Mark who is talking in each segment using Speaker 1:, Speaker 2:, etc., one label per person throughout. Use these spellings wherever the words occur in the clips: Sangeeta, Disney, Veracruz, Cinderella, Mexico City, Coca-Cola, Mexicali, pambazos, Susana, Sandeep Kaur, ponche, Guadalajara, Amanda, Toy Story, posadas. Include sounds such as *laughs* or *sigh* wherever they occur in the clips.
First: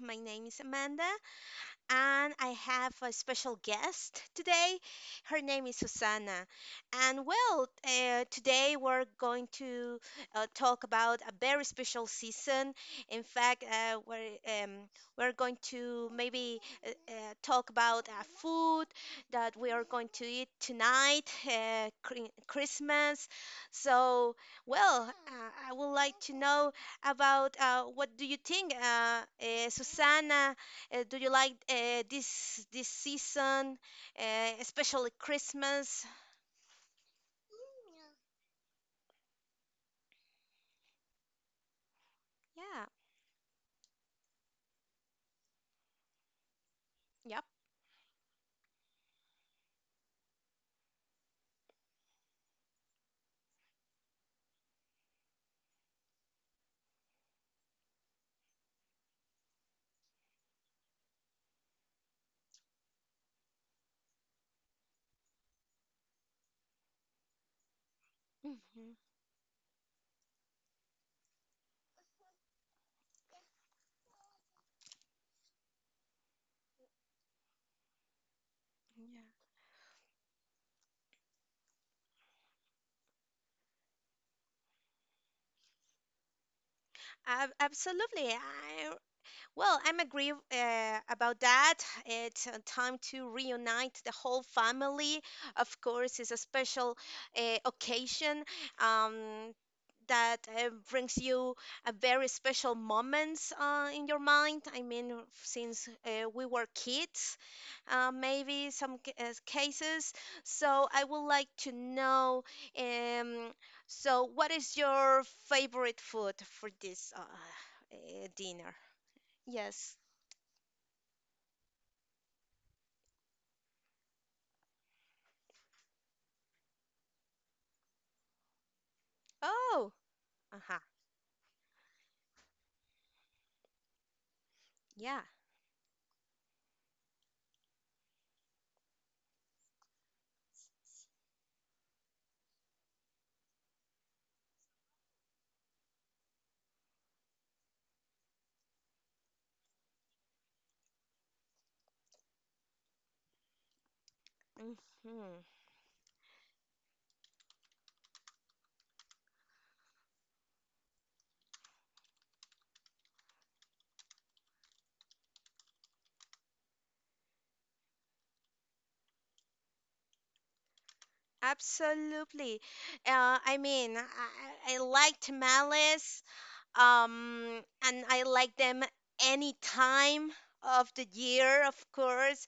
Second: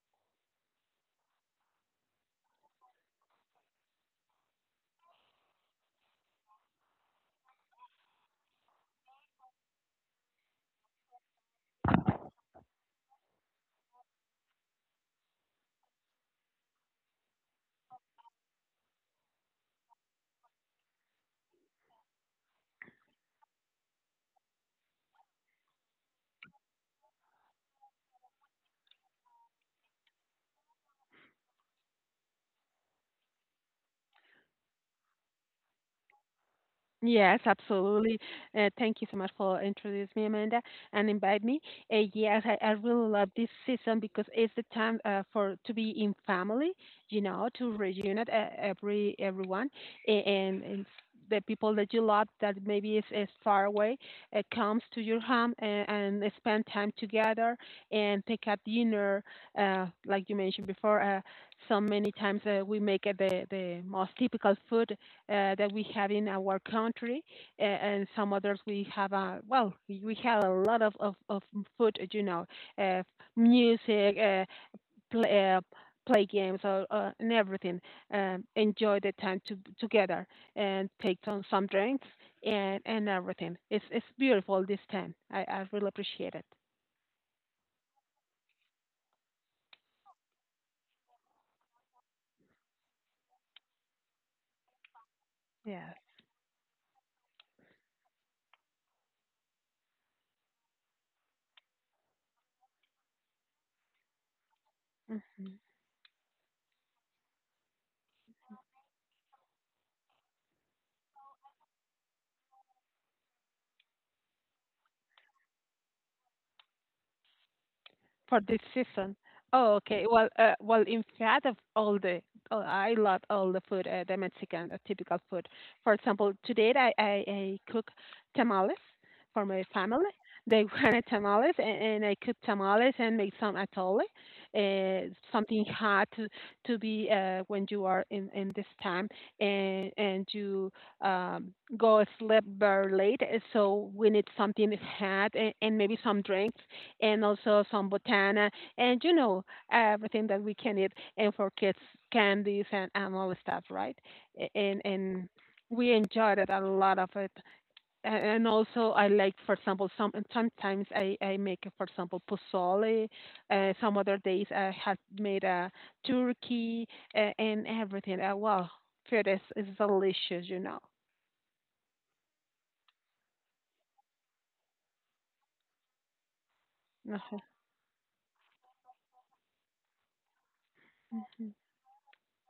Speaker 1: My name is Amanda, and I have a special guest today. Her name is Susana. And today we're going to talk about a very special season. In fact, we're going to maybe uh, uh, talk about food that we are going to eat tonight, Christmas. So, well, uh, I would like to know about what do you think, Susanna? Do you like this season, especially Christmas?
Speaker 2: Yes, absolutely. Thank you so much for introducing me, Amanda, and invite me. Yes, I
Speaker 1: Yeah.
Speaker 2: really love this season because it's the time for to be in family,
Speaker 1: Yep.
Speaker 2: to reunite everyone, and the people that you love that maybe is far away comes to your home, and spend time together and take a dinner. Like you mentioned before, so many times we make the most typical food that we have in our country, and some others we
Speaker 1: Hmm.
Speaker 2: have. We have a lot of food, you know, uh, music, play, play games, or and everything. Enjoy the
Speaker 1: Yeah.
Speaker 2: time to, together and take some drinks and everything. It's beautiful, this time. I really appreciate it.
Speaker 1: Absolutely. I Well, I'm agree about that. It's a time to reunite the whole family. Of
Speaker 2: Yeah.
Speaker 1: course, it's a special occasion um, that brings you a very special moments in your mind. I mean, since we were kids, maybe some cases. So I would like to know. Um, so, what is your favorite food for this
Speaker 2: For this
Speaker 1: dinner?
Speaker 2: season. Oh,
Speaker 1: Yes.
Speaker 2: okay. Well, in fact, oh, I love all the food, the Mexican, typical food. For example, today I cook tamales for my
Speaker 1: Oh,
Speaker 2: family. They
Speaker 1: uh-huh.
Speaker 2: *laughs* wanted tamales, and I cook tamales and make some atole,
Speaker 1: Yeah.
Speaker 2: something hot, to be when you are in this time and you um, go sleep very late. So we need something hot, and maybe some drinks and also some botana and everything that we can eat, and for kids, candies and all the stuff, right? And
Speaker 1: Hmm.
Speaker 2: we enjoyed it, a lot of it. And also, I like, for example, some — and sometimes I make, for example, pozole. Some other days I had made a turkey and everything. Wow, food is delicious.
Speaker 1: Absolutely. I mean, I liked Malice,
Speaker 2: *laughs* Uh-huh.
Speaker 1: and I like them any time of the year, of course.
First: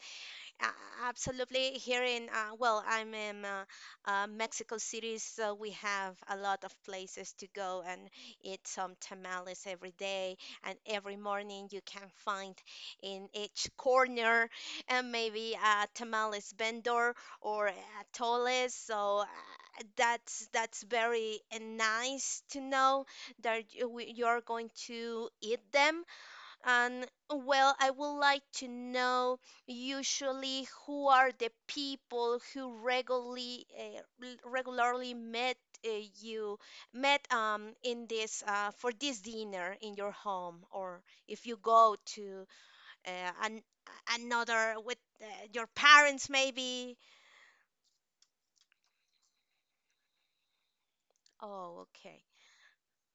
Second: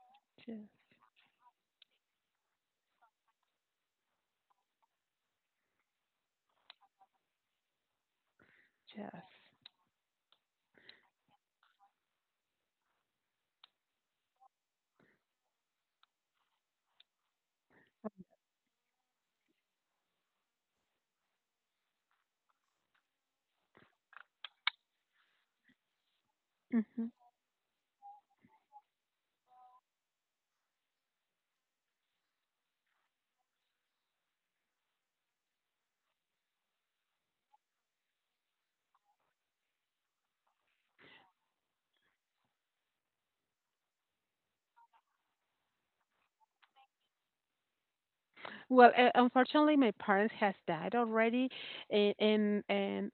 Speaker 1: A- Absolutely. Here in, I'm in Mexico City, so we have a lot of places to go and eat some
Speaker 2: Yes.
Speaker 1: tamales every day. And every morning you can find in each corner and maybe a tamales vendor or a toles. So that's very nice to know that you're going to eat them
Speaker 2: Yes.
Speaker 1: and well, I would like to know usually who are the people who regularly regularly met uh, you met in this for this dinner in your home, or if you go to an another with your parents maybe.
Speaker 2: Well, unfortunately, my parents has died already,
Speaker 1: Oh,
Speaker 2: a-
Speaker 1: okay.
Speaker 2: and and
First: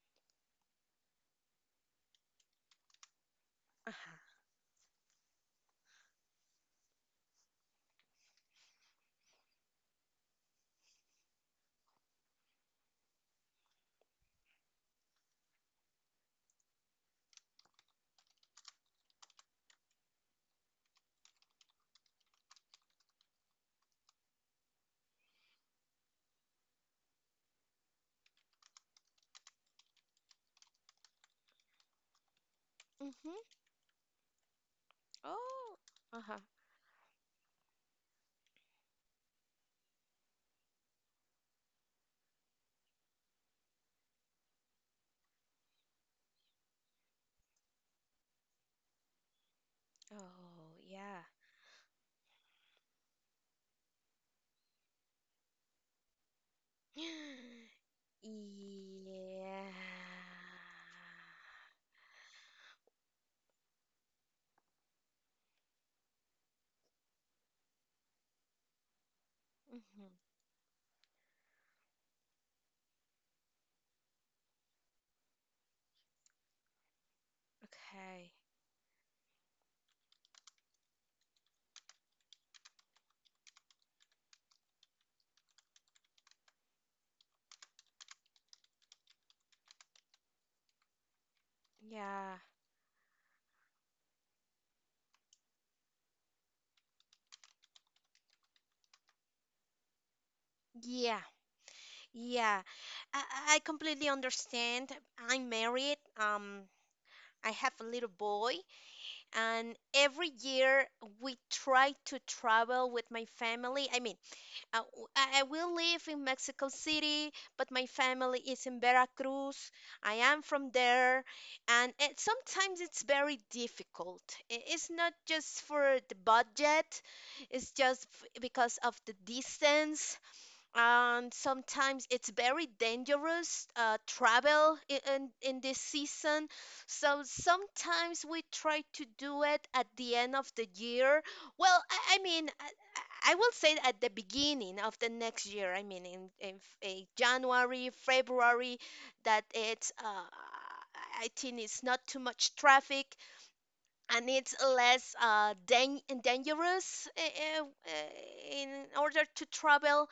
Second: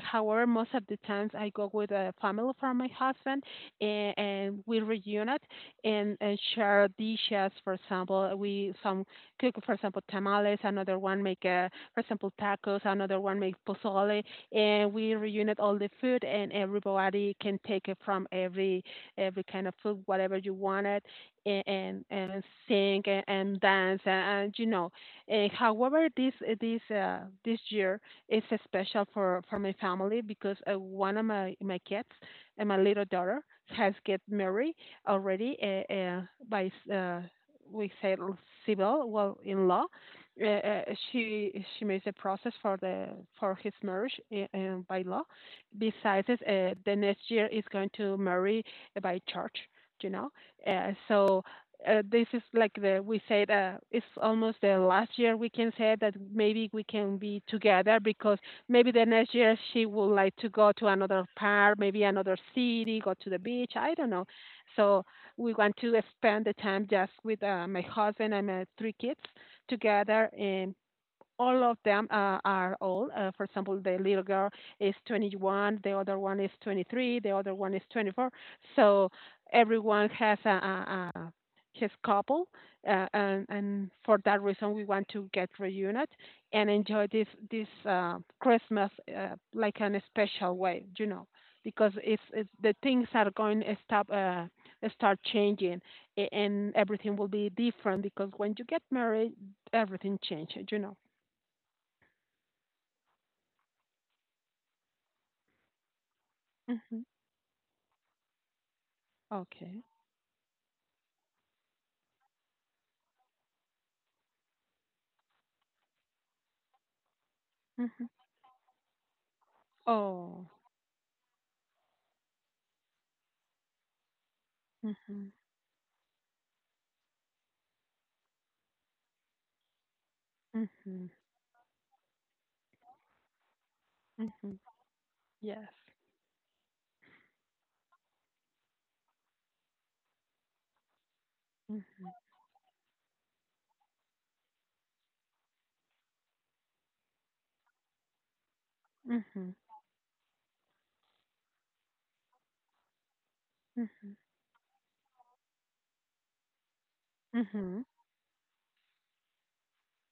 Speaker 2: however, most of the times I go with a family from my husband, and,
Speaker 1: Uh-huh.
Speaker 2: and we reunite and share dishes. For example, we some cook, for example, tamales. Another one make, for example, tacos. Another one make pozole. And we reunite all the food, and everybody can take it from every kind of food, whatever you wanted, and sing and dance, and you know. However, this year, it's special for my family because one of my kids and my little daughter
Speaker 1: Hmm.
Speaker 2: has get married already,
Speaker 1: Oh, uh-huh.
Speaker 2: by, uh, we say, civil — well, in law. Uh, uh, she makes a process for the for his marriage, by law. Besides, the next year is going to marry by church, you know.
Speaker 1: Oh,
Speaker 2: Uh,
Speaker 1: yeah.
Speaker 2: so uh, this is like, the we said it's almost the last year, we can say, that maybe we
Speaker 1: *gasps*
Speaker 2: can be together,
Speaker 1: Yeah.
Speaker 2: because maybe the next year she would like to go to another park, maybe another city, go to the beach. I don't know. So we want to spend the time just with my husband and my three kids
Speaker 1: Mhm.
Speaker 2: together, and all of them are old. For example, the little girl is 21, the other one is 23, the other one is 24.
Speaker 1: Okay.
Speaker 2: So everyone has a his couple, and for that reason, we want to get reunited and enjoy this Christmas like in a special way, you know, because it's,
Speaker 1: Yeah.
Speaker 2: it's the things are going to stop. Start changing, and everything will be different because when you get married, everything changes.
Speaker 1: Yeah. Yeah, I completely understand. I'm married.
Speaker 2: Mhm.
Speaker 1: I have a little boy, and
Speaker 2: Okay.
Speaker 1: every year we try to travel with my family. I mean, I will live in Mexico City, but my
Speaker 2: Mhm.
Speaker 1: family is in Veracruz. I am
Speaker 2: Oh.
Speaker 1: from there, and sometimes it's very difficult. It's not
Speaker 2: Mhm.
Speaker 1: just for the budget, it's just because of the distance
Speaker 2: Mhm.
Speaker 1: and sometimes it's very dangerous
Speaker 2: Mhm.
Speaker 1: travel in
Speaker 2: Yes.
Speaker 1: this season so sometimes we try to do it at the end of the year
Speaker 2: Mm.
Speaker 1: I mean I will say at the beginning of the next year. I mean in January, February, that
Speaker 2: Mhm.
Speaker 1: it's I think it's not too much traffic
Speaker 2: Mm.
Speaker 1: and it's less dangerous
Speaker 2: Mhm.
Speaker 1: in order to travel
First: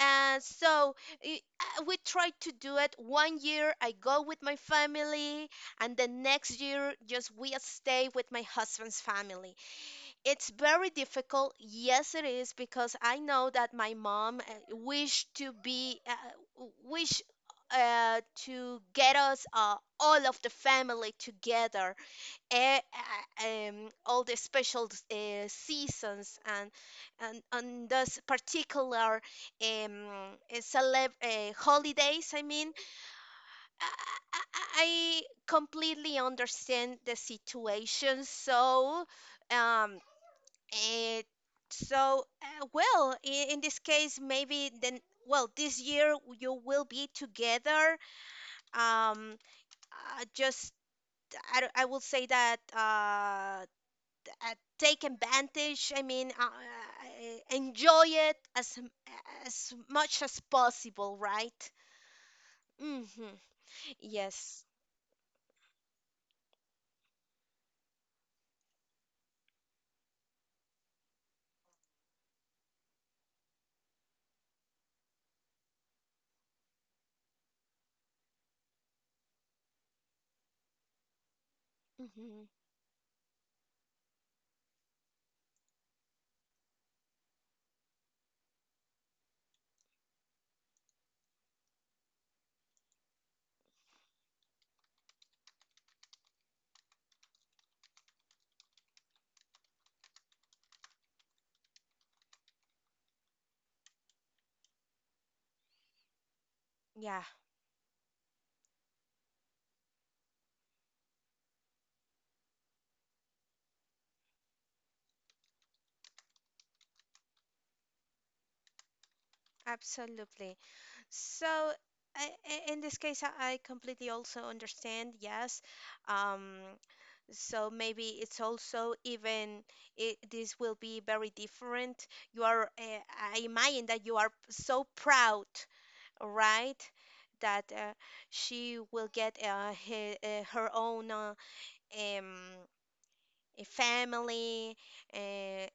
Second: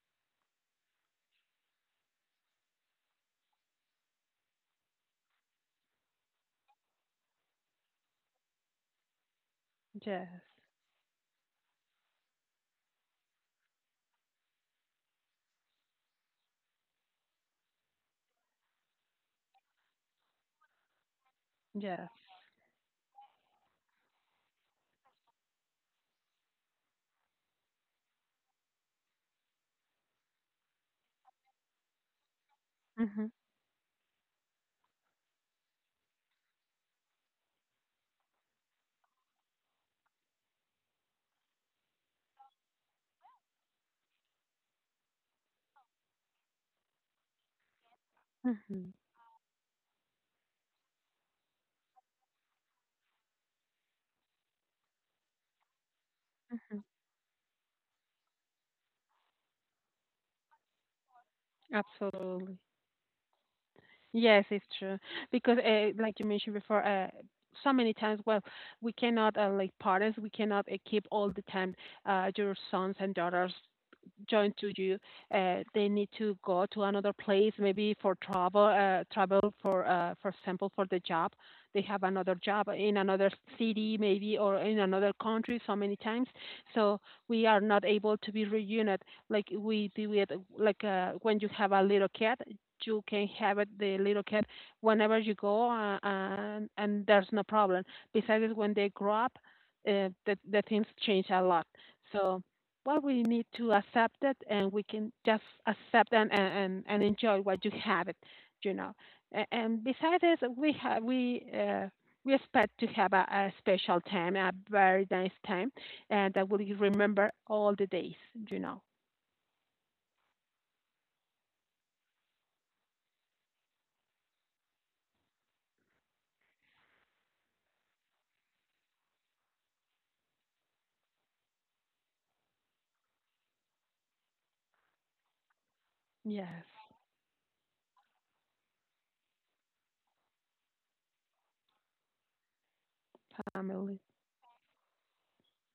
Speaker 1: and so we try to do it. One year I go with my family, and the next year just we stay with my husband's family.
Speaker 2: Yes.
Speaker 1: It's very difficult. Yes, it is because I know that my mom wished to be wish to get us all of the family together
Speaker 2: Yes.
Speaker 1: all the special seasons and on those particular um, celeb holidays. I mean,
Speaker 2: Mhm.
Speaker 1: I, I I completely understand the situation. Um, it, so, in this case, maybe then. Well, this year you will be together.
Speaker 2: Mhm.
Speaker 1: Um, just I, don't- I will say that uh, take advantage. I mean, enjoy it as much as possible, right?
Speaker 2: Absolutely.
Speaker 1: Mm-hmm.
Speaker 2: Yes, it's
Speaker 1: Yes.
Speaker 2: true. Because, like you mentioned before, so many times, well, we cannot, like parents, we cannot keep all the time your sons and daughters joined to you. They need to go to another place, maybe for travel, travel for example, for the job. They have another
Speaker 1: Mm-hmm.
Speaker 2: job in another city, maybe, or in another country. So many times, so we are not able to be reunited like we do it. Like when you have a little kid, you can have it, the little cat, whenever you go, and there's no problem. Besides, when they grow up, the things change a lot. So well, we need to accept it, and we can just accept and
Speaker 1: Yeah,
Speaker 2: enjoy what you have it, you know. And besides, this, we have we. We expect to have a special time, a very nice time, and that will remember all the days, you know.
Speaker 1: absolutely. So, in this case, I completely also understand. Yes. Um, so maybe it's also even this will be very different. I imagine that you are so proud,
Speaker 2: Yes,
Speaker 1: right? That she will get he, her own um, a
Speaker 2: family.
Speaker 1: family, uh, a-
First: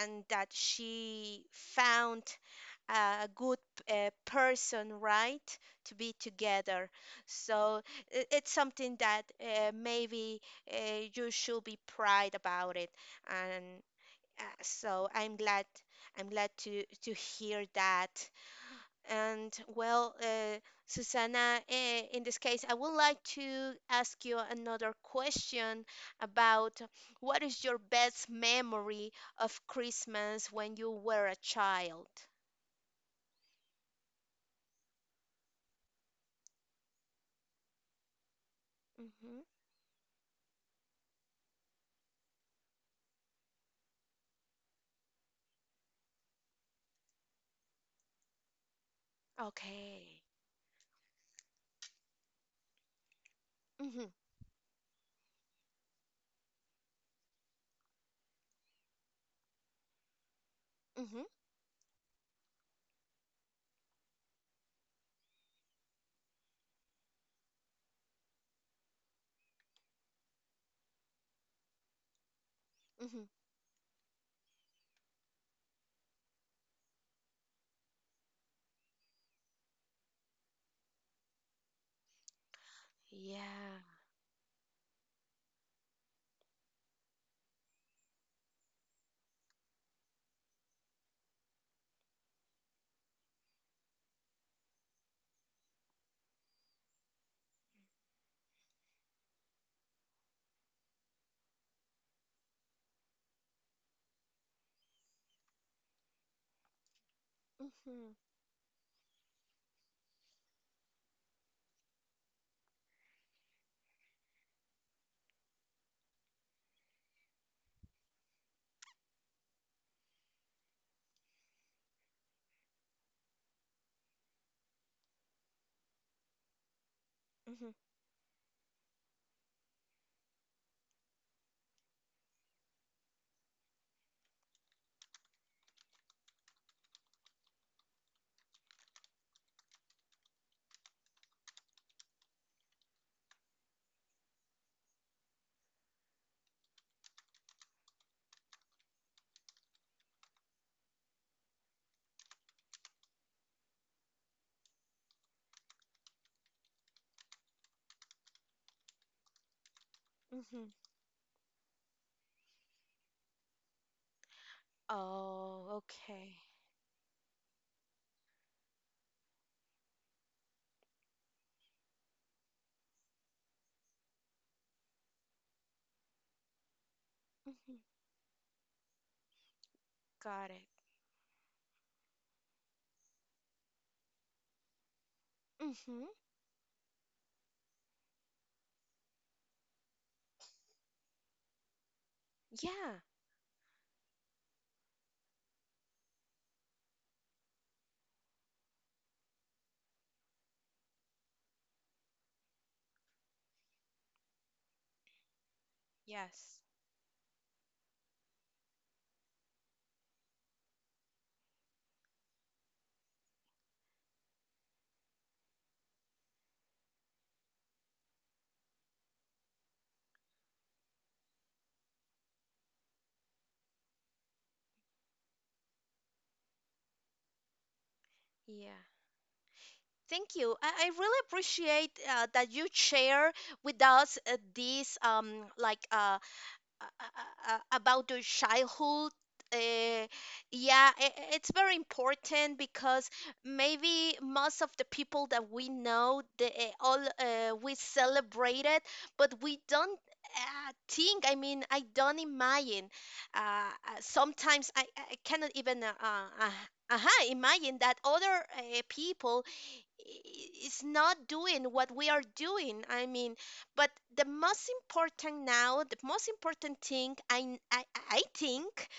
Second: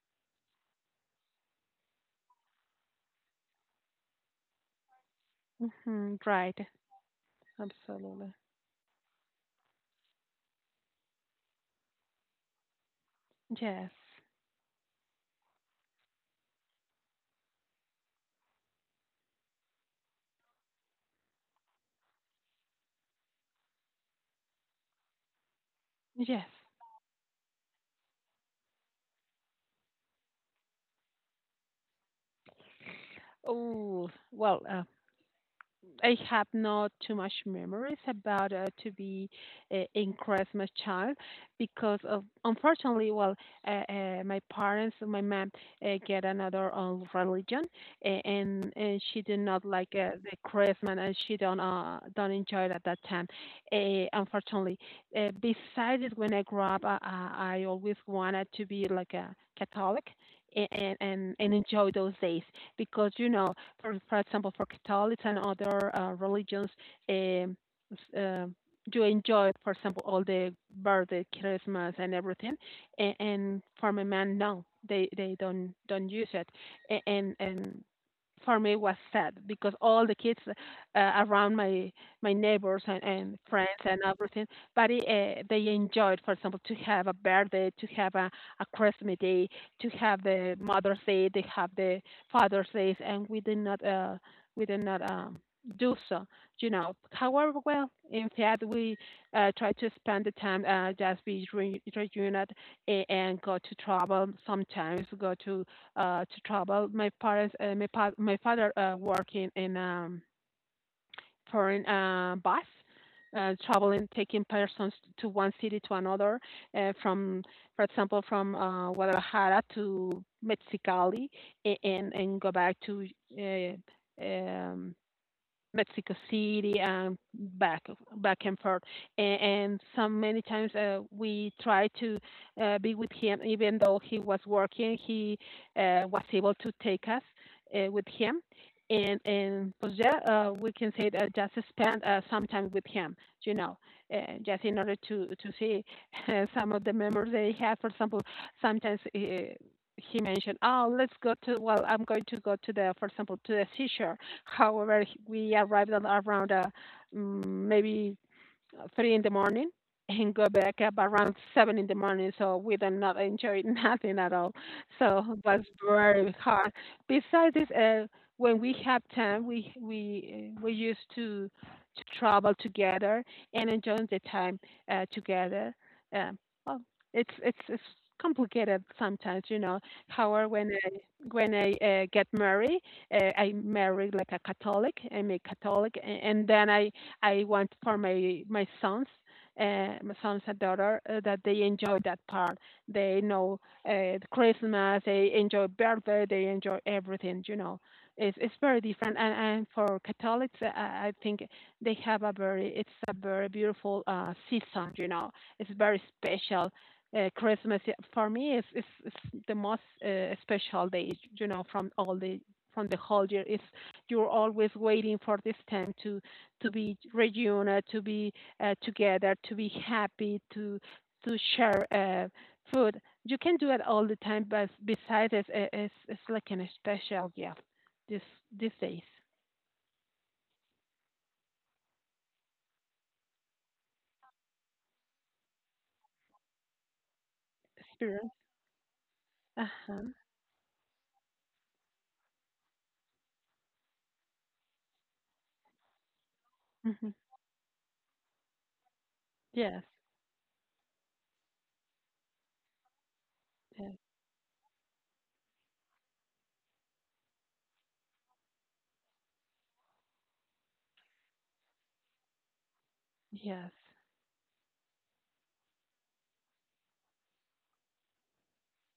Speaker 1: and that she found a good person, right, to be
Speaker 2: Hmm, right.
Speaker 1: together. So
Speaker 2: Absolutely.
Speaker 1: it's something that maybe uh, you should be proud about it, and
Speaker 2: Yes.
Speaker 1: so I'm glad to hear that. And Susanna, in this case, I would like to ask you another question
Speaker 2: Yes.
Speaker 1: about what is your best memory of Christmas when you were a child?
Speaker 2: Oh, well, I have not too much memories about to be
Speaker 1: Hmm.
Speaker 2: in Christmas child because of unfortunately, well, my parents, my mom, get another religion, and she did not like
Speaker 1: Okay.
Speaker 2: the Christmas, and she don't enjoy it at that time. Uh,
Speaker 1: Hmm.
Speaker 2: unfortunately, uh, besides it, when I grew up, I always wanted to be like a Catholic. a- And,
Speaker 1: Hmm.
Speaker 2: and and enjoy those days because, you know, for example, for Catholics and other religions, um, uh, you enjoy, for example, all the birthday, Christmas, and everything, and,
Speaker 1: Hmm.
Speaker 2: and for my man, no, they don't use it. And for me it was sad because all the kids around my neighbors and friends
Speaker 1: Yeah.
Speaker 2: and everything, but it, they enjoyed, for example, to have a birthday, to have a Christmas Day, to have the Mother's Day, they have the father says, and we did not do so. You know, however, well, in fact, we try to spend the time just be reunited and go to travel. Sometimes go to travel. My parents, my
Speaker 1: Hmm.
Speaker 2: pa- my father working in per bus, traveling, taking persons to one city to another, from, for example, from Guadalajara to Mexicali, and go back to uh, um, Mexico City and
Speaker 1: Hmm.
Speaker 2: back and forth. And so many times, we tried to be with him, even though he was working. He was able to take us with him, and pues, yeah, we can say that, just spend some time with him, you know, uh, just in order to see *laughs* some of the memories they have. For example, sometimes. He mentioned, "Oh, let's go to. Well, I'm going to go to the, for example, to the seashore." However, we arrived at around mm, maybe 3 in the morning and go
Speaker 1: Hmm.
Speaker 2: back up around 7 in the morning. So we did not enjoy *laughs* nothing at all. So it was
Speaker 1: Oh,
Speaker 2: very
Speaker 1: okay.
Speaker 2: hard. Besides this, when we have time, we used to travel together and enjoy the time together. Um, well, it's
Speaker 1: Hmm.
Speaker 2: complicated sometimes, you know. However,
Speaker 1: Got it.
Speaker 2: when I get married, I married like a Catholic. I'm a Catholic,
Speaker 1: Hmm.
Speaker 2: and then I want for my sons, my sons and daughter, that they enjoy that part.
Speaker 1: Yeah.
Speaker 2: They know Christmas, they enjoy birthday, they enjoy everything. You know, it's very different. And for Catholics, I think they have a very it's a very beautiful season. You know, it's very
Speaker 1: Yes.
Speaker 2: special. Christmas, yeah, for me is the most special day. You know, from the whole year. Is you're always waiting for this time to be reunited, to be together, to be happy, to share food. You can do it all the time, but besides, it's like an special gift this these
Speaker 1: Yeah.
Speaker 2: days.
Speaker 1: Thank you. I really appreciate that you share with us like, uh, about your
Speaker 2: Experience.
Speaker 1: childhood.
Speaker 2: Uh huh.
Speaker 1: Uh, yeah, it's very important because maybe most of the people that we know, they all
Speaker 2: Hmm.
Speaker 1: we celebrate it, but we
Speaker 2: Yes.
Speaker 1: don't think. I mean, I don't imagine.
Speaker 2: Yes.
Speaker 1: Sometimes I cannot even uh-huh, imagine that other people is not doing what we are doing. I mean,
Speaker 2: Yes.
Speaker 1: but the most important now, the most important thing I think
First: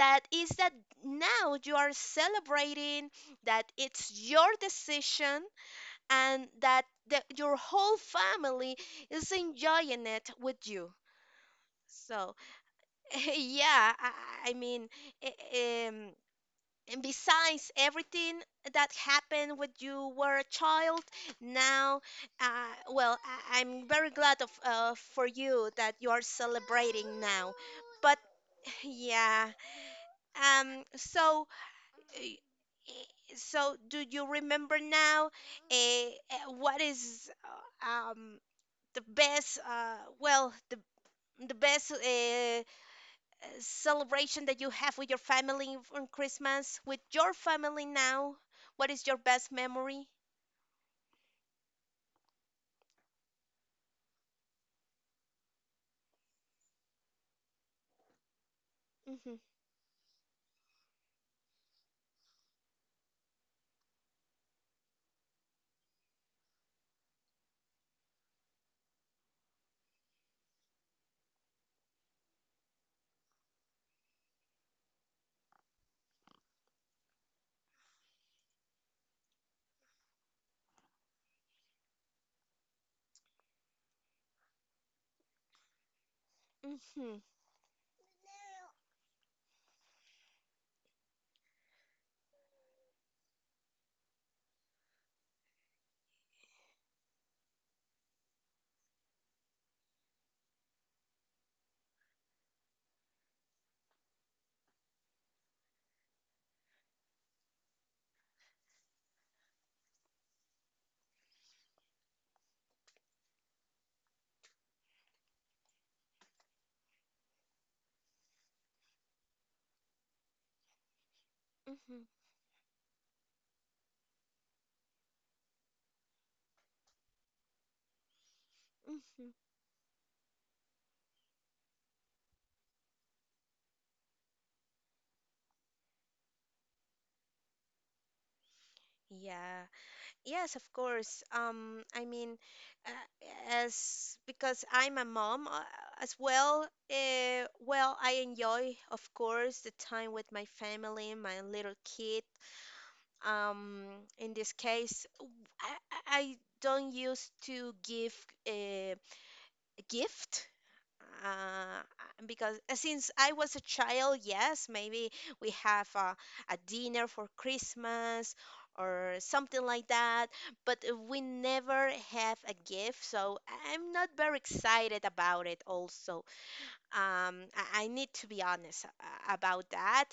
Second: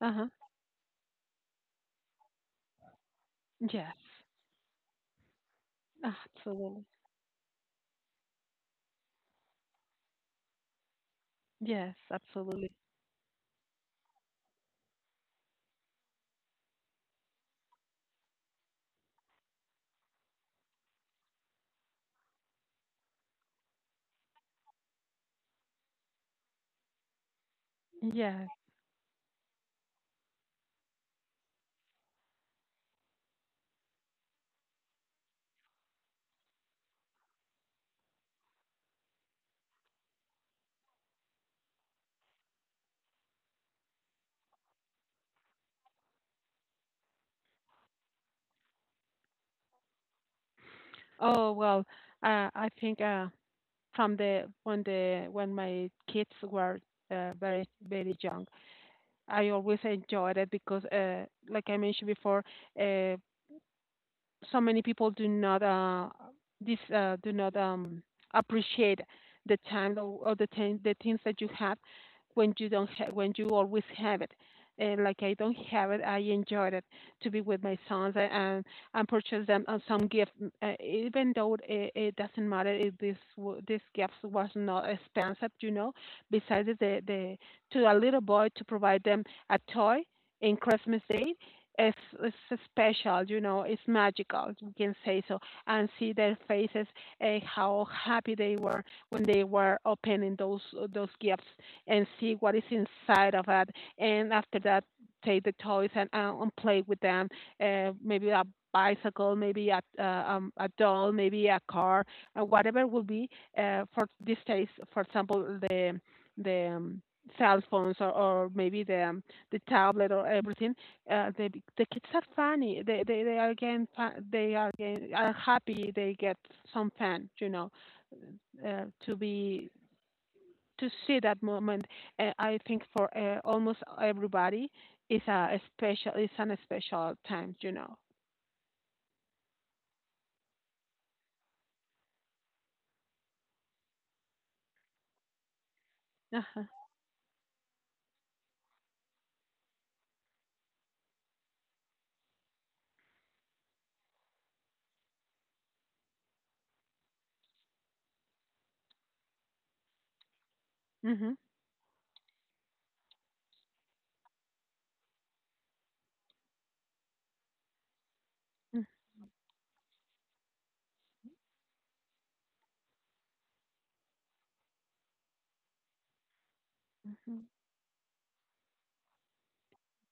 Speaker 2: Uh huh.
Speaker 1: is that now you are celebrating that
Speaker 2: Yes.
Speaker 1: it's your decision and that
Speaker 2: Absolutely.
Speaker 1: your whole family is enjoying it with you.
Speaker 2: Yes.
Speaker 1: So,
Speaker 2: Absolutely.
Speaker 1: *laughs* yeah, I, I mean, eh, um, and besides everything that happened when you were a child, now, I'm very glad of for you that you are celebrating now. But
Speaker 2: Yes.
Speaker 1: yeah, um, so, so do you remember now, what is, uh, um, the best, well, the best celebration that you have with your family on Christmas, with your family now? What is your best memory?
Speaker 2: Oh, well. I think, from the when my kids were very, very young,
Speaker 1: Mm-hmm,
Speaker 2: I always enjoyed it because, like I mentioned before, uh, so many people do not appreciate the time, or the things that you have when you don't when you always have it. And like I don't have it, I enjoyed it to be with my sons, and purchase them some gift. Even though it doesn't matter if this gift was not expensive. Besides the
Speaker 1: mm-hmm,
Speaker 2: the to a little boy to provide them a toy in Christmas Day it's special, you know, it's magical, you can say so, and see their faces, how happy they were when they were opening those gifts, and see what is inside of it, and after that, take the toys and play with them, maybe a bicycle, maybe a doll, maybe a car, whatever will be. For these days, for example, the cell phones, or maybe the tablet or everything, the
Speaker 1: mm-hmm,
Speaker 2: kids are funny. They are they are again, are happy. They get some fun, you know, to
Speaker 1: mm-hmm.
Speaker 2: be to see that moment. I think for almost everybody, is an special time, you know.
Speaker 1: Yeah, yes, of course. I mean, uh, as because I'm a mom as well,
Speaker 2: Uh-huh.
Speaker 1: I enjoy, of course, the time with my family, my little kid. Um, in this case, I, I- I don't used to give uh, gift
Speaker 2: Mhm.
Speaker 1: uh, because since I was a child, yes, maybe we have a dinner for Christmas or something like that, but we never have a gift, so I'm not very excited about it also. Um,
Speaker 2: Mhm.
Speaker 1: I need to be honest about that,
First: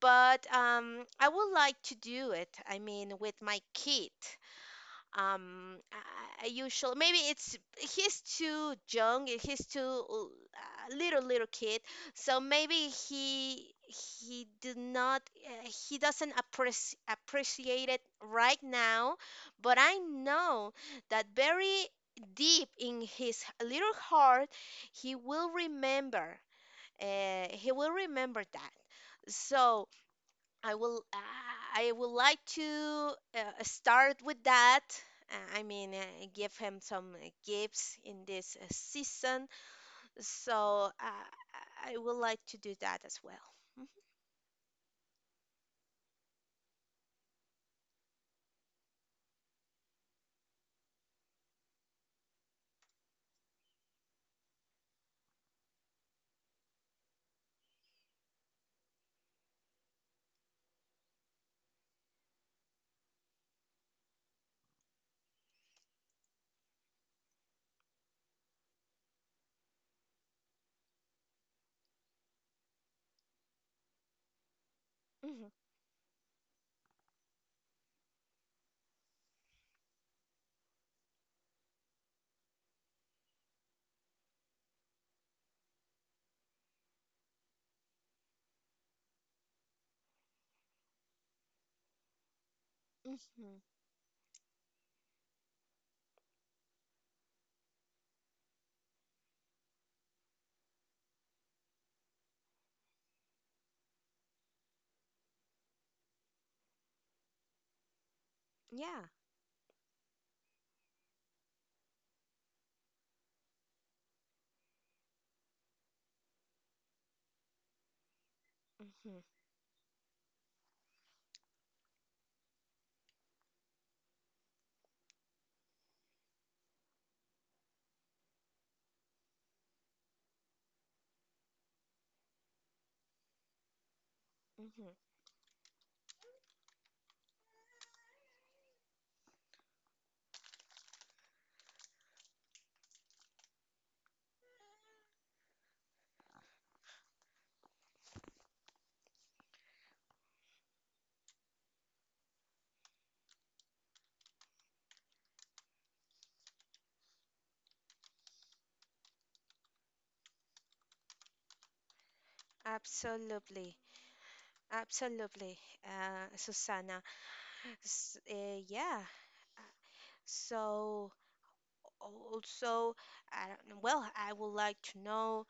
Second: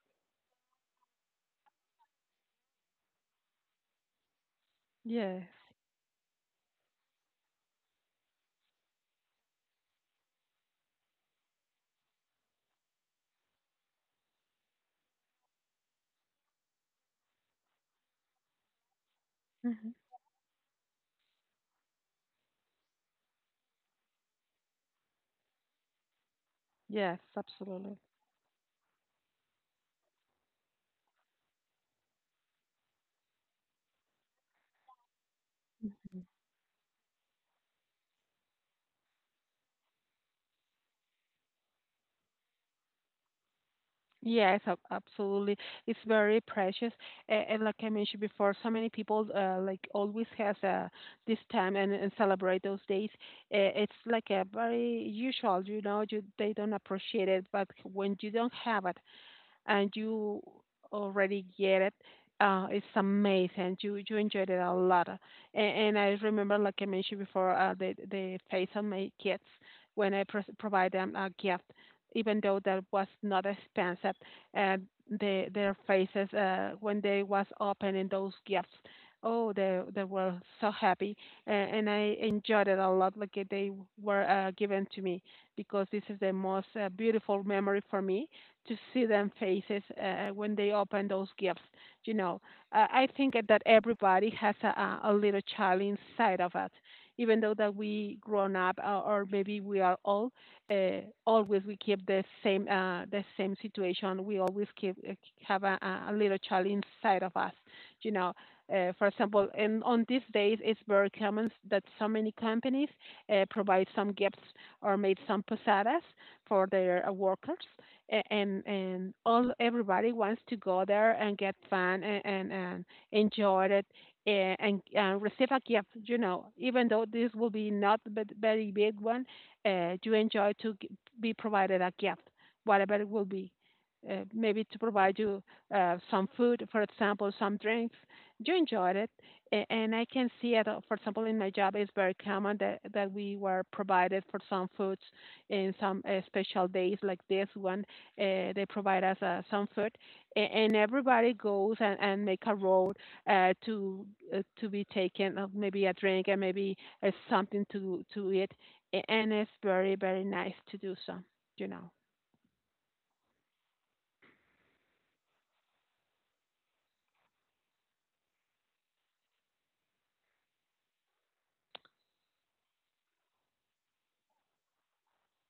Speaker 1: but I would like to do it, I mean, with my kid.
Speaker 2: Yes.
Speaker 1: um I usually maybe it's he's too young. He's too little kid so maybe he did not he doesn't appreciate it right now, but
Speaker 2: Mhm.
Speaker 1: I know that very deep in his little heart he will remember
Speaker 2: Yes.
Speaker 1: he will
Speaker 2: Absolutely.
Speaker 1: remember that. So I will I would like to start with that. I mean, give him some gifts in this season. So I would like to do that as well.
Speaker 2: Yes, absolutely. It's very precious. And like I mentioned before, so many people like always has this time and celebrate those days. It's like a very usual, you know, they don't appreciate it, but when you don't have it, and you already get it. It's amazing. You enjoyed it a lot, and I remember, like I mentioned before, the face of my kids when I pros provide them a gift, even though that was not expensive. And
Speaker 1: Mm-hmm, mm-hmm.
Speaker 2: their faces when they was opening those gifts, oh, they were so happy, and I enjoyed it a lot. Like they were given to me, because this is the most beautiful memory for me to see them faces when they open those gifts. You know, I think
Speaker 1: Mm-hmm.
Speaker 2: that everybody has a little child inside of us, even though that we grown up or maybe we are old. Uh, always we keep the same situation. We always keep have a little child inside of us. You know,
Speaker 1: Yeah.
Speaker 2: for example, and on these days it's very common that so many companies provide some gifts, or made some posadas for their workers, and
Speaker 1: Mm-hmm,
Speaker 2: all everybody wants to go there and get fun, and enjoy it, and receive a gift, you know, even though this will be not very big one. Uh, you enjoy to be provided a gift, whatever it will be. Uh, maybe to
Speaker 1: mm-hmm.
Speaker 2: provide you some food, for example, some drinks, you enjoyed it, and I can see it. Uh, for example, in my job, it's very common that we were provided for some foods in some special days like this one. Uh, they provide us some food, and everybody goes and make a road uh, to to be taken, maybe a drink and maybe something to eat. And it's very very nice to do so. You know,
Speaker 1: Absolutely. Absolutely, Susanna. S Yeah. So also, I don't know. Well, I would like to know.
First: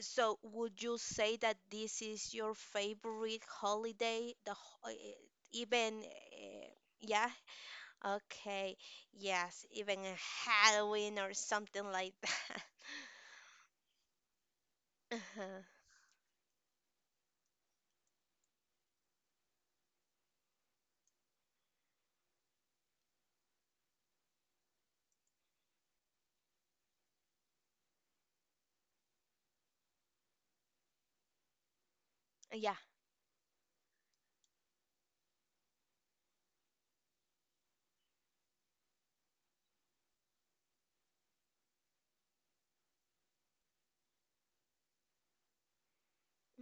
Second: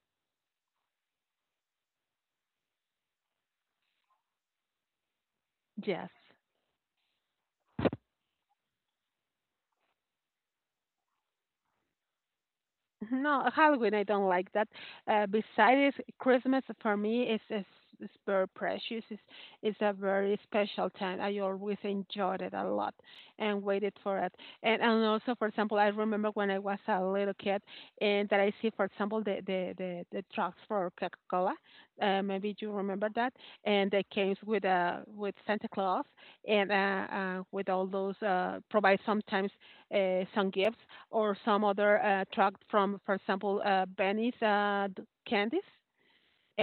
Speaker 1: So, would you say that this is your favorite holiday? The ho- eh, eh, even
Speaker 2: yes.
Speaker 1: Yeah, okay, yes, even a Halloween or something like that. *laughs*
Speaker 2: No, Halloween, I don't like that.
Speaker 1: Uh-huh.
Speaker 2: Besides Christmas, for me, is very precious. It's a very special time. I always enjoyed it a lot and waited for it. And also, for example, I remember when I was a little kid, and that I see, for example, the trucks for Coca-Cola. Maybe you
Speaker 1: Yeah.
Speaker 2: remember that. And they came with Santa Claus, and with all those uh, provide sometimes some gifts, or some other tract from, for example, Benny's candies,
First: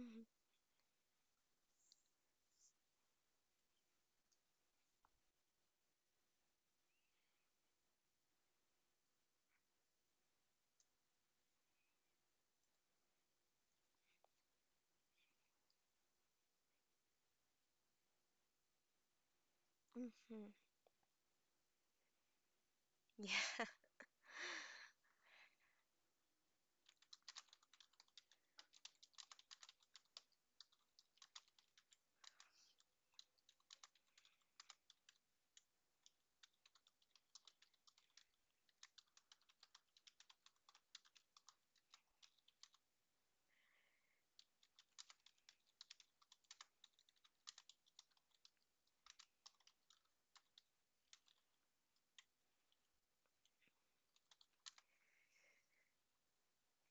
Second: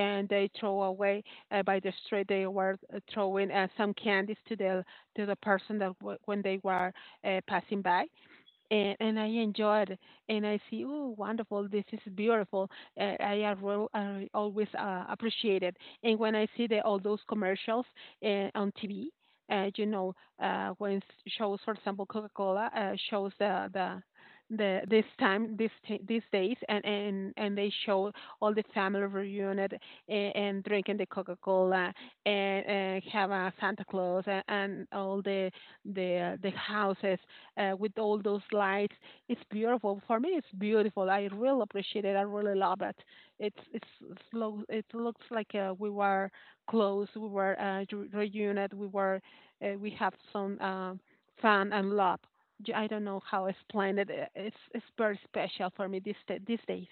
Speaker 1: Mm-hmm.
Speaker 2: they throw away by the street. They were throwing some candies to the person when they were passing by, and I enjoyed it. And I see, oh, wonderful, this is beautiful. I always appreciate it. And when I see all those commercials on TV, you know,
Speaker 1: Mm-hmm.
Speaker 2: shows, for example, Coca-Cola shows
Speaker 1: Yeah.
Speaker 2: the this time, these days, and and they show all the family reunited, and drinking the Coca-Cola, and have a Santa Claus, and all the houses with all those lights. It's beautiful. For me, it's beautiful. I really appreciate it. I really love it. It's it looks like we were close. We were reunited. We were we have some um, fun and love. I don't know how to explain it. It's it's very special for me these these days.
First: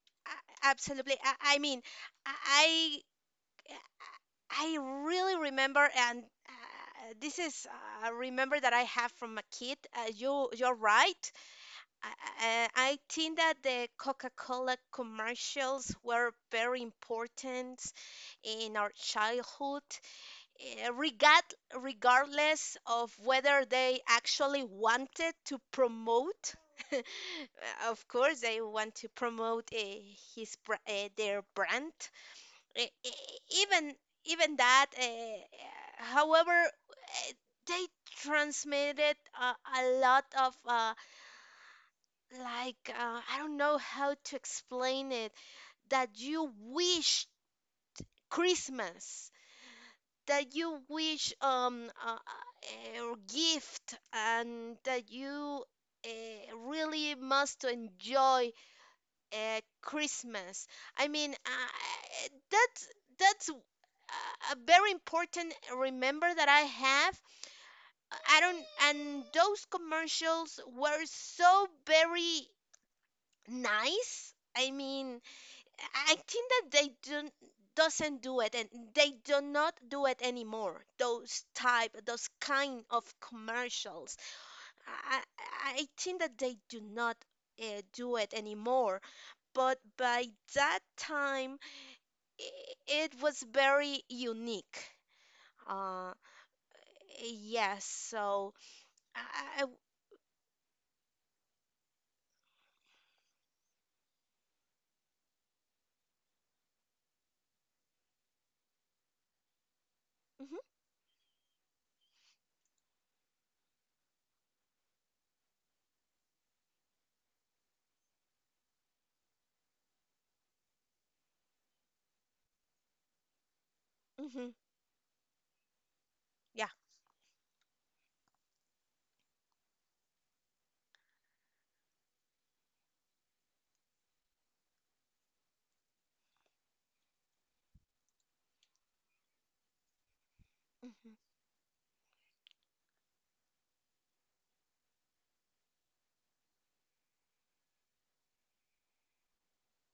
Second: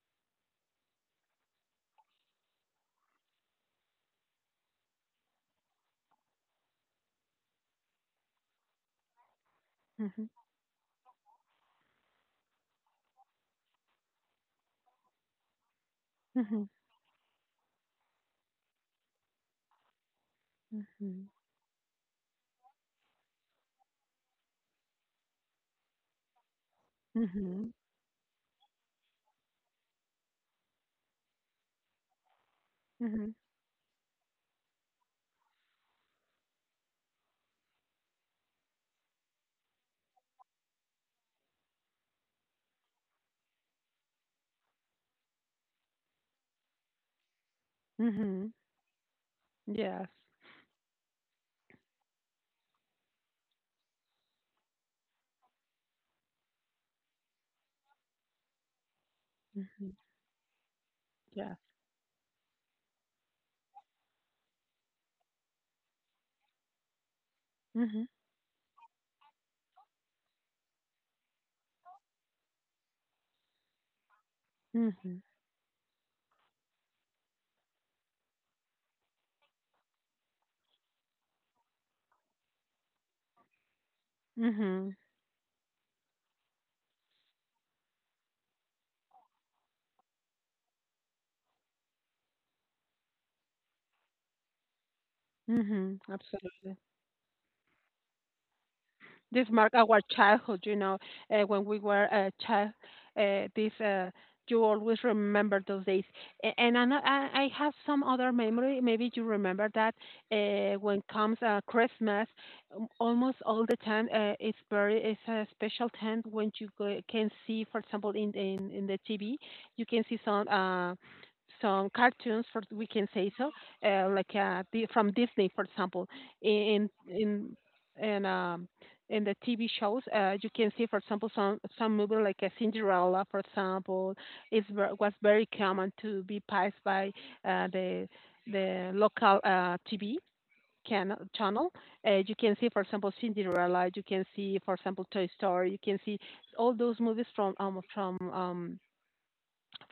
Speaker 1: *laughs* Absolutely. I mean, I I really remember and this is a remember that I have from a kid.
Speaker 2: Mhm.
Speaker 1: You you're right. I, I think that the Coca-Cola commercials were
Speaker 2: Mhm.
Speaker 1: very important in our childhood, eh,
Speaker 2: Mhm.
Speaker 1: regard, regardless of whether they actually wanted to promote. *laughs*
Speaker 2: Mhm.
Speaker 1: Of course, they want to promote their brand. Eh, eh,
Speaker 2: Mhm.
Speaker 1: even Even that, however, eh, they transmitted a lot of I don't know how to explain it, that you wish
Speaker 2: Mhm.
Speaker 1: Christmas,
Speaker 2: Yes.
Speaker 1: that you wish a gift and that you really must enjoy
Speaker 2: Mhm.
Speaker 1: Christmas. I mean
Speaker 2: Yes.
Speaker 1: uh, that's that's a very important remember that I have.
Speaker 2: Mhm.
Speaker 1: I don't And those commercials were so very nice. I mean,
Speaker 2: Mhm.
Speaker 1: I think that doesn't do it and they do not do it anymore, those type, those kind of commercials
Speaker 2: Mhm.
Speaker 1: I think that they do not do it anymore, but by that time it was very unique.
Speaker 2: Mhm.
Speaker 1: Uh
Speaker 2: Absolutely.
Speaker 1: yes so
Speaker 2: This
Speaker 1: I
Speaker 2: mark our childhood. You know, when we were a child, this you always remember those days. And I have some other memory. Maybe you remember that
Speaker 1: mhm,
Speaker 2: when comes Christmas, almost all the time it's a special time when you go, can see, for example, in the TV, you can see some. Some cartoons, for we can say so, like
Speaker 1: mhm,
Speaker 2: the, from Disney, for example,
Speaker 1: yeah
Speaker 2: in and in the TV shows, you can see, for example, some movie like a Cinderella, for example, is was very common to be passed by uh, the the local TV
Speaker 1: mhm,
Speaker 2: channel. You can see, for example, Cinderella. You can see, for example, Toy Story. You can see all those movies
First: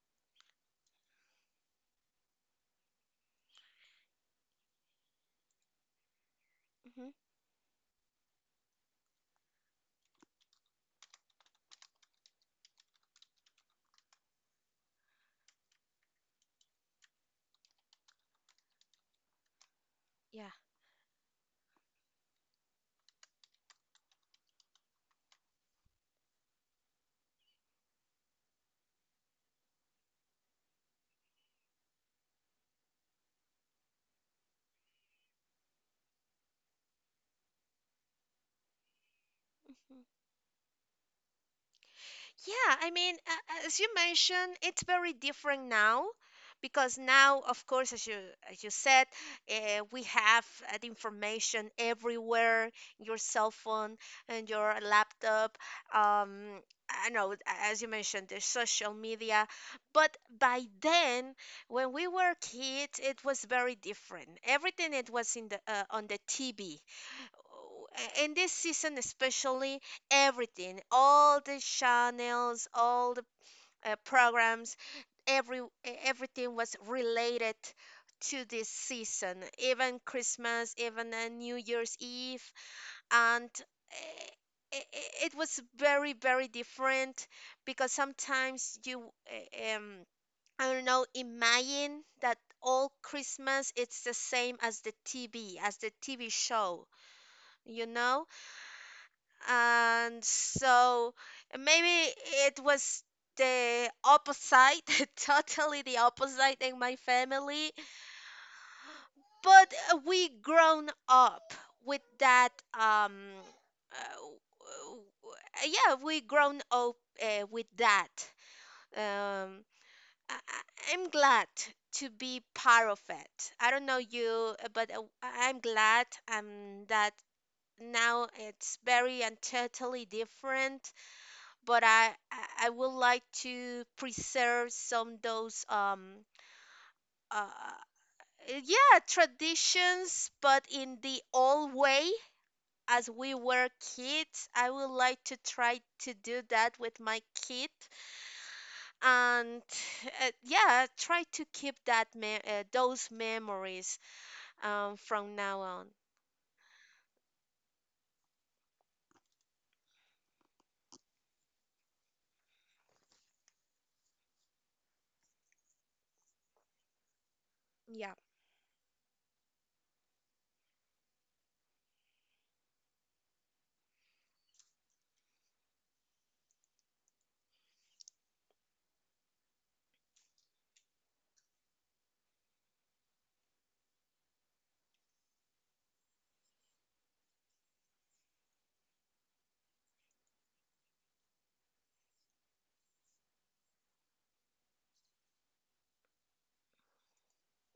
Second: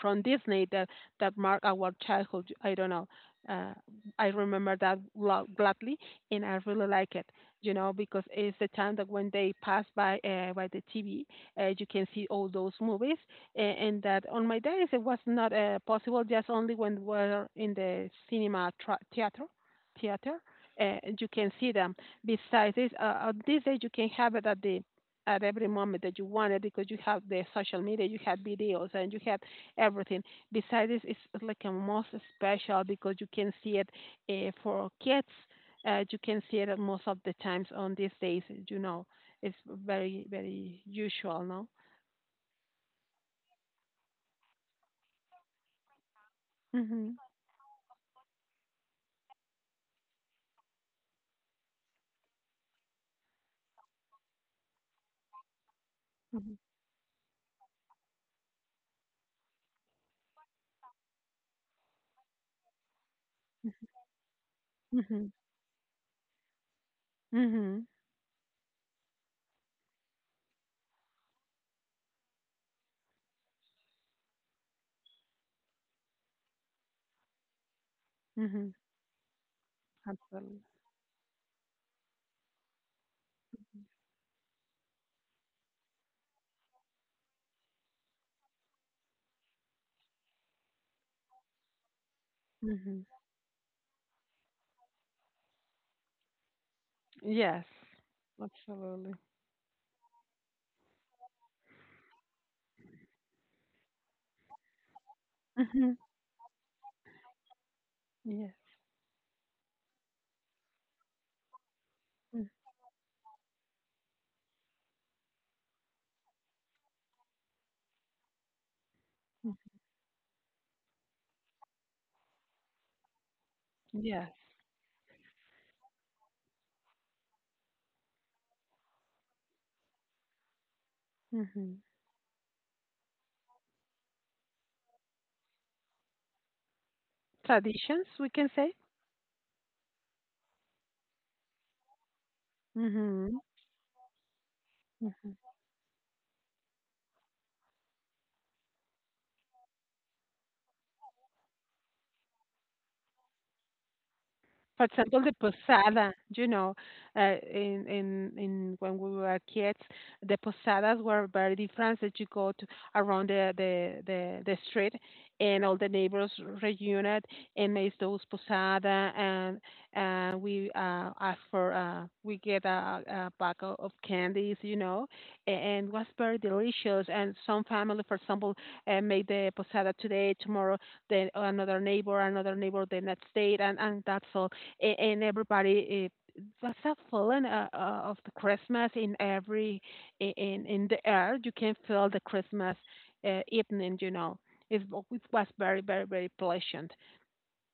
Speaker 2: from Disney, that mark our childhood. I don't know. Uh, I remember that gladly, and I really
Speaker 1: mhm,
Speaker 2: like it. You know, because it's the time that when they pass by the TV, you can see all those movies, and that on my days it was not possible. Just only when we're in the cinema theater,
Speaker 1: Yeah.
Speaker 2: you can see them. Besides this, on these days you can have it at the at every moment that you want it, because you have the social media, you have videos, and you have everything. Besides this, it's like a most special, because you can see it for kids. You can see it at most of the times on these days. You know, it's
Speaker 1: Mm-hmm.
Speaker 2: very very usual, no?
Speaker 1: Yeah, I mean, as you mentioned, it's very different now because
Speaker 2: Mhm.
Speaker 1: now, of course, as you said, we have the information everywhere, your cell phone and your laptop.
Speaker 2: Mhm.
Speaker 1: Um, I know, as you mentioned, the social media. But by then, when we were kids, it was very different. Everything it
Speaker 2: Mhm.
Speaker 1: was in the on the TV. Oh,
Speaker 2: Mhm.
Speaker 1: in this season especially, everything, all the channels, all the programs, every e- everything was related to this
Speaker 2: Mhm.
Speaker 1: season, even
Speaker 2: Absolutely.
Speaker 1: Christmas, even New Year's Eve. And eh, it was very very different because sometimes I don't know, imagine that all
Speaker 2: Mhm.
Speaker 1: Christmas it's the same as the TV, as the TV show,
Speaker 2: Yes.
Speaker 1: you know?
Speaker 2: Absolutely.
Speaker 1: And so maybe it was the opposite, *laughs* totally the
Speaker 2: Mhm.
Speaker 1: opposite in my family,
Speaker 2: Yes.
Speaker 1: but we grown up with that, um uh, w- w- yeah, we grown up with that. um
Speaker 2: Mhm.
Speaker 1: I'm glad to be part of it. I don't know
Speaker 2: Yes.
Speaker 1: you, I'm glad that now it's very and totally different,
Speaker 2: Mhm.
Speaker 1: but I would like to preserve some those uh
Speaker 2: Traditions, we can say.
Speaker 1: yeah, traditions, but in the old way as we
Speaker 2: Mhm.
Speaker 1: were kids. I would like to try to do that with my kid and yeah, try to keep those memories
Speaker 2: For example,
Speaker 1: from
Speaker 2: the
Speaker 1: now on.
Speaker 2: posada, you know, in when we were kids, the posadas were very different. That you go to around the street, and all the neighbors reunited and made
Speaker 1: Yeah.
Speaker 2: those posada, and we ask for we get a pack of candies, you know, and was very delicious. And some family, for example, made the posada today, tomorrow, then another neighbor the next day, and that's all, and everybody, it was a feeling of the Christmas in every in the air. You can feel the Christmas evening. You know, it was very very very pleasant.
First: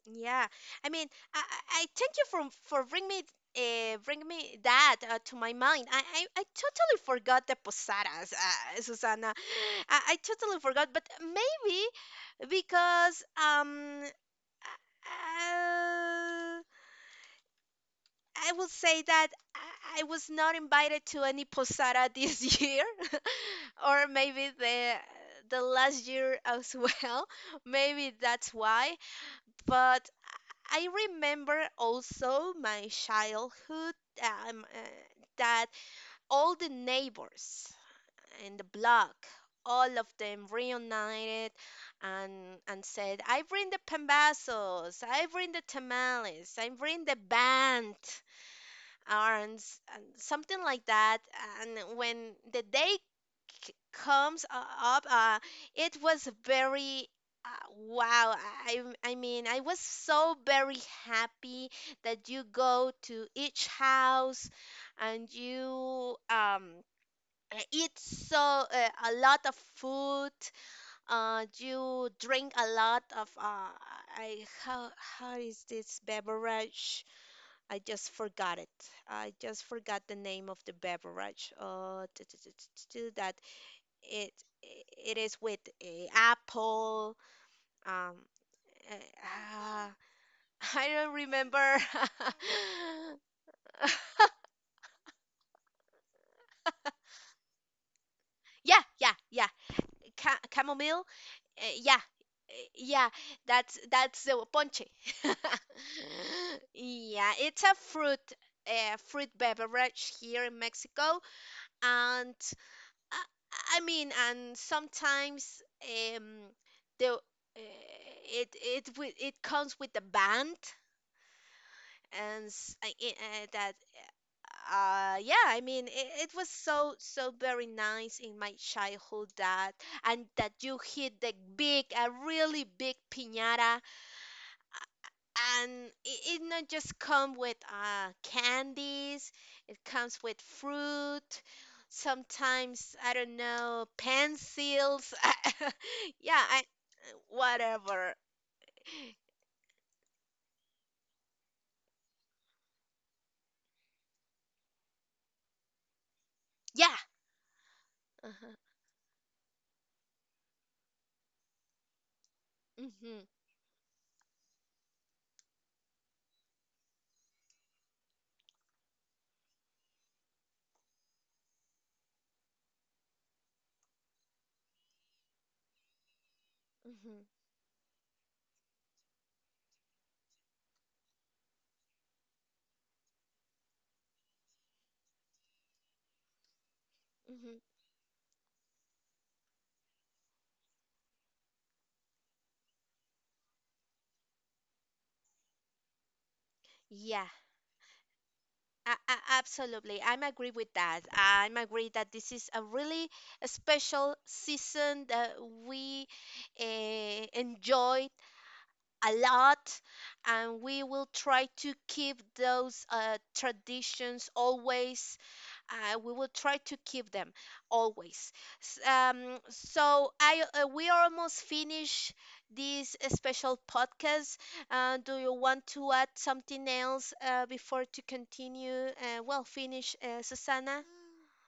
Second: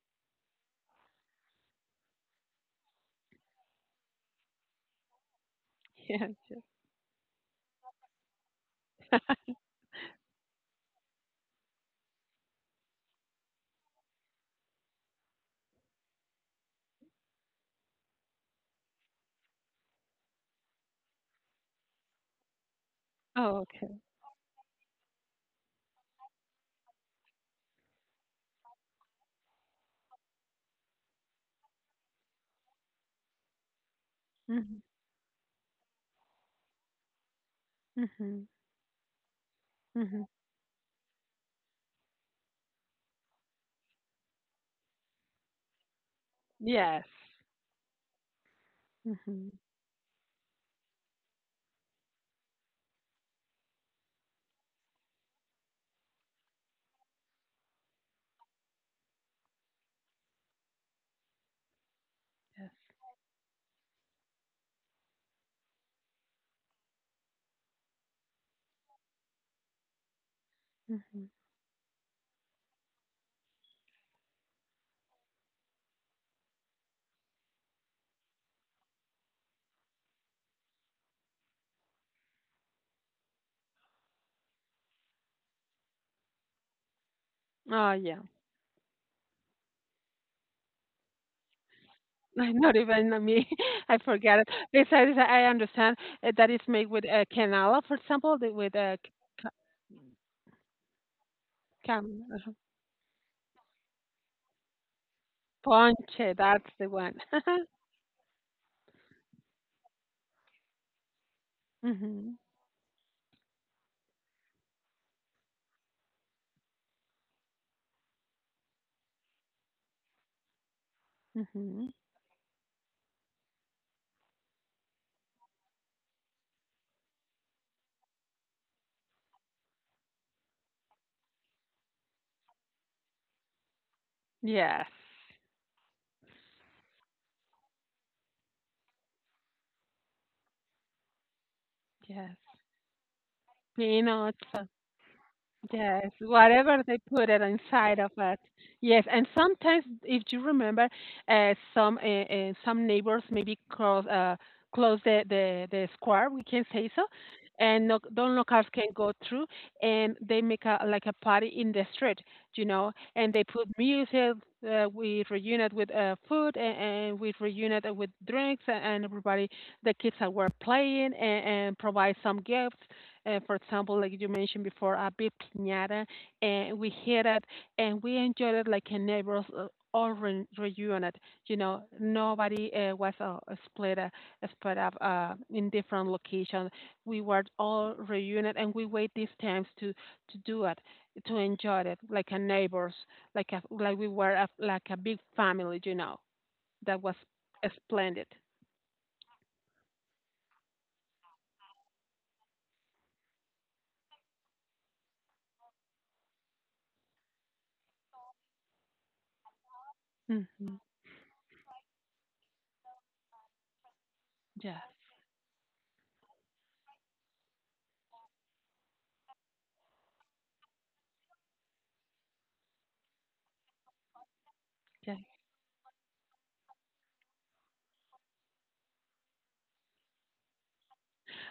Speaker 1: Yeah, I mean, I thank you for bring me that to my mind.
Speaker 2: *laughs*
Speaker 1: I
Speaker 2: Yeah.
Speaker 1: totally forgot the posadas, Susana. I totally forgot, but maybe because I will say that I was not invited to any posada this *laughs* year,
Speaker 2: Oh,
Speaker 1: *laughs*
Speaker 2: okay.
Speaker 1: or maybe the last year as well. *laughs* Maybe that's why, but I remember also my childhood, um, uh,
Speaker 2: Mhm.
Speaker 1: that all the neighbors
Speaker 2: Mhm.
Speaker 1: in the block, all of
Speaker 2: Mhm.
Speaker 1: them reunited and and said, "I bring the pambazos, I bring the tamales, I
Speaker 2: Yes.
Speaker 1: bring the band."
Speaker 2: Mhm.
Speaker 1: Arms and something like that, and when the day comes up, it was very uh, wow, I mean, I was so very happy that you
Speaker 2: Yes.
Speaker 1: go to each house and you eat so a lot of food.
Speaker 2: Mhm.
Speaker 1: You drink a lot of I, how, how is this beverage? I just forgot it. I just forgot the name of the beverage. That it it is with a apple.
Speaker 2: Oh,
Speaker 1: Um,
Speaker 2: yeah.
Speaker 1: uh, ah, *laughs* I don't remember.
Speaker 2: *laughs*
Speaker 1: *laughs*
Speaker 2: Not even me. *laughs* I forget it. Besides, I understand that it's made with canela, for example, the, with
Speaker 1: Yeah,
Speaker 2: c-
Speaker 1: yeah, yeah. Chamomile.
Speaker 2: cam
Speaker 1: Yeah. That's the ponche. *laughs*
Speaker 2: ponche. That's the one.
Speaker 1: Yeah,
Speaker 2: *laughs*
Speaker 1: it's a fruit fruit beverage here in Mexico,
Speaker 2: Mhm,
Speaker 1: and I, I mean, and sometimes the it it comes with the band,
Speaker 2: mhm.
Speaker 1: and s- I- that yeah, I mean, it was so so very nice in my childhood that, and that you hit the big, a really big piñata,
Speaker 2: Yes,
Speaker 1: and it not just come with candies, it comes with fruit,
Speaker 2: yes.
Speaker 1: sometimes, I don't know,
Speaker 2: Peanuts, uh,
Speaker 1: pencils,
Speaker 2: yes,
Speaker 1: *laughs* yeah, I
Speaker 2: whatever they put it inside of
Speaker 1: whatever.
Speaker 2: it. Yes, and sometimes, if you remember, uh, some uh, some neighbors maybe close close the square, we can say
Speaker 1: Yeah.
Speaker 2: so, and no, don't no
Speaker 1: Uh-huh.
Speaker 2: cars can go through, and they make a like a party in the street, you know,
Speaker 1: Mm-hmm.
Speaker 2: and they put music. We reunite with food, and we reunite with drinks, and everybody, the kids are were playing, and provide some gifts for example, like you mentioned before, a big piñata, and we
Speaker 1: Mm-hmm.
Speaker 2: hit it and we enjoyed it like a neighbors all reunited. You know, nobody was split uh, split up in different locations. We were
Speaker 1: Mm-hmm.
Speaker 2: all reunited, and we wait these times to do it, to enjoy it like a neighbors, like we were like a big family. You know, that was
Speaker 1: Yeah.
Speaker 2: splendid.
Speaker 1: Absolutely, I'm agree with that. I'm agree that this is a really special season that we enjoy a lot, and
Speaker 2: Hmm.
Speaker 1: we will try to keep those traditions
Speaker 2: Yes,
Speaker 1: always. We will try to keep them always. S- so I We are almost finished this special podcast.
Speaker 2: yes.
Speaker 1: Do you want to add something else before to continue, well, finish, Susanna?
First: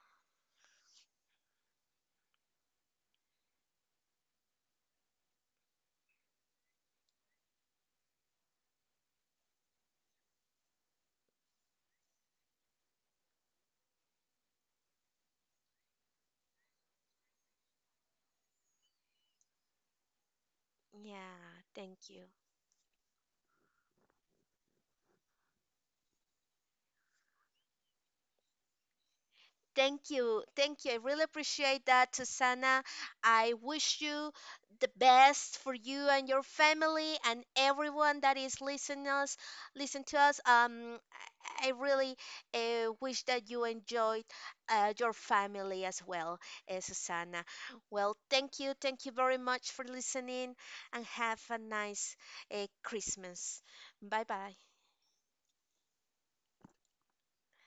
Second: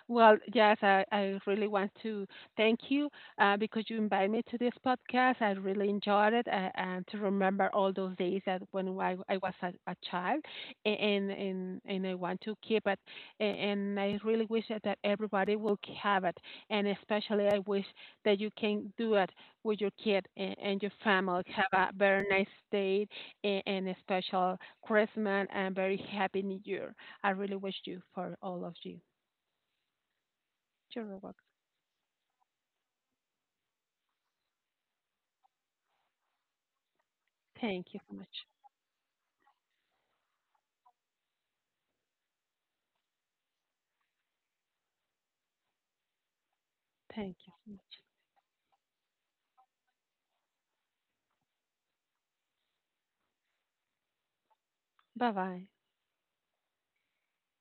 Speaker 2: Well, yes, I really want to thank you because you invited me to this podcast. I really enjoyed it and to remember all those days that when I was a child, and I want to keep it. And I really wish that everybody will have it. And especially I wish that you can do it with your kid and your family.
Speaker 1: Yeah,
Speaker 2: Have a
Speaker 1: thank you.
Speaker 2: very nice day, and a special Christmas and very happy New Year. I really wish you for all of you.
Speaker 1: Thank you. Thank you. I
Speaker 2: You're
Speaker 1: really
Speaker 2: welcome.
Speaker 1: appreciate that, Susana. I wish you the best for you and your family and
Speaker 2: Thank you so
Speaker 1: everyone that
Speaker 2: much.
Speaker 1: is listening us, listen to us. I really wish that you enjoyed your family as well,
Speaker 2: Thank
Speaker 1: Susana.
Speaker 2: you so much.
Speaker 1: Well, thank you. Thank you very much for listening and have a nice Christmas. Bye bye.
Speaker 2: Bye bye.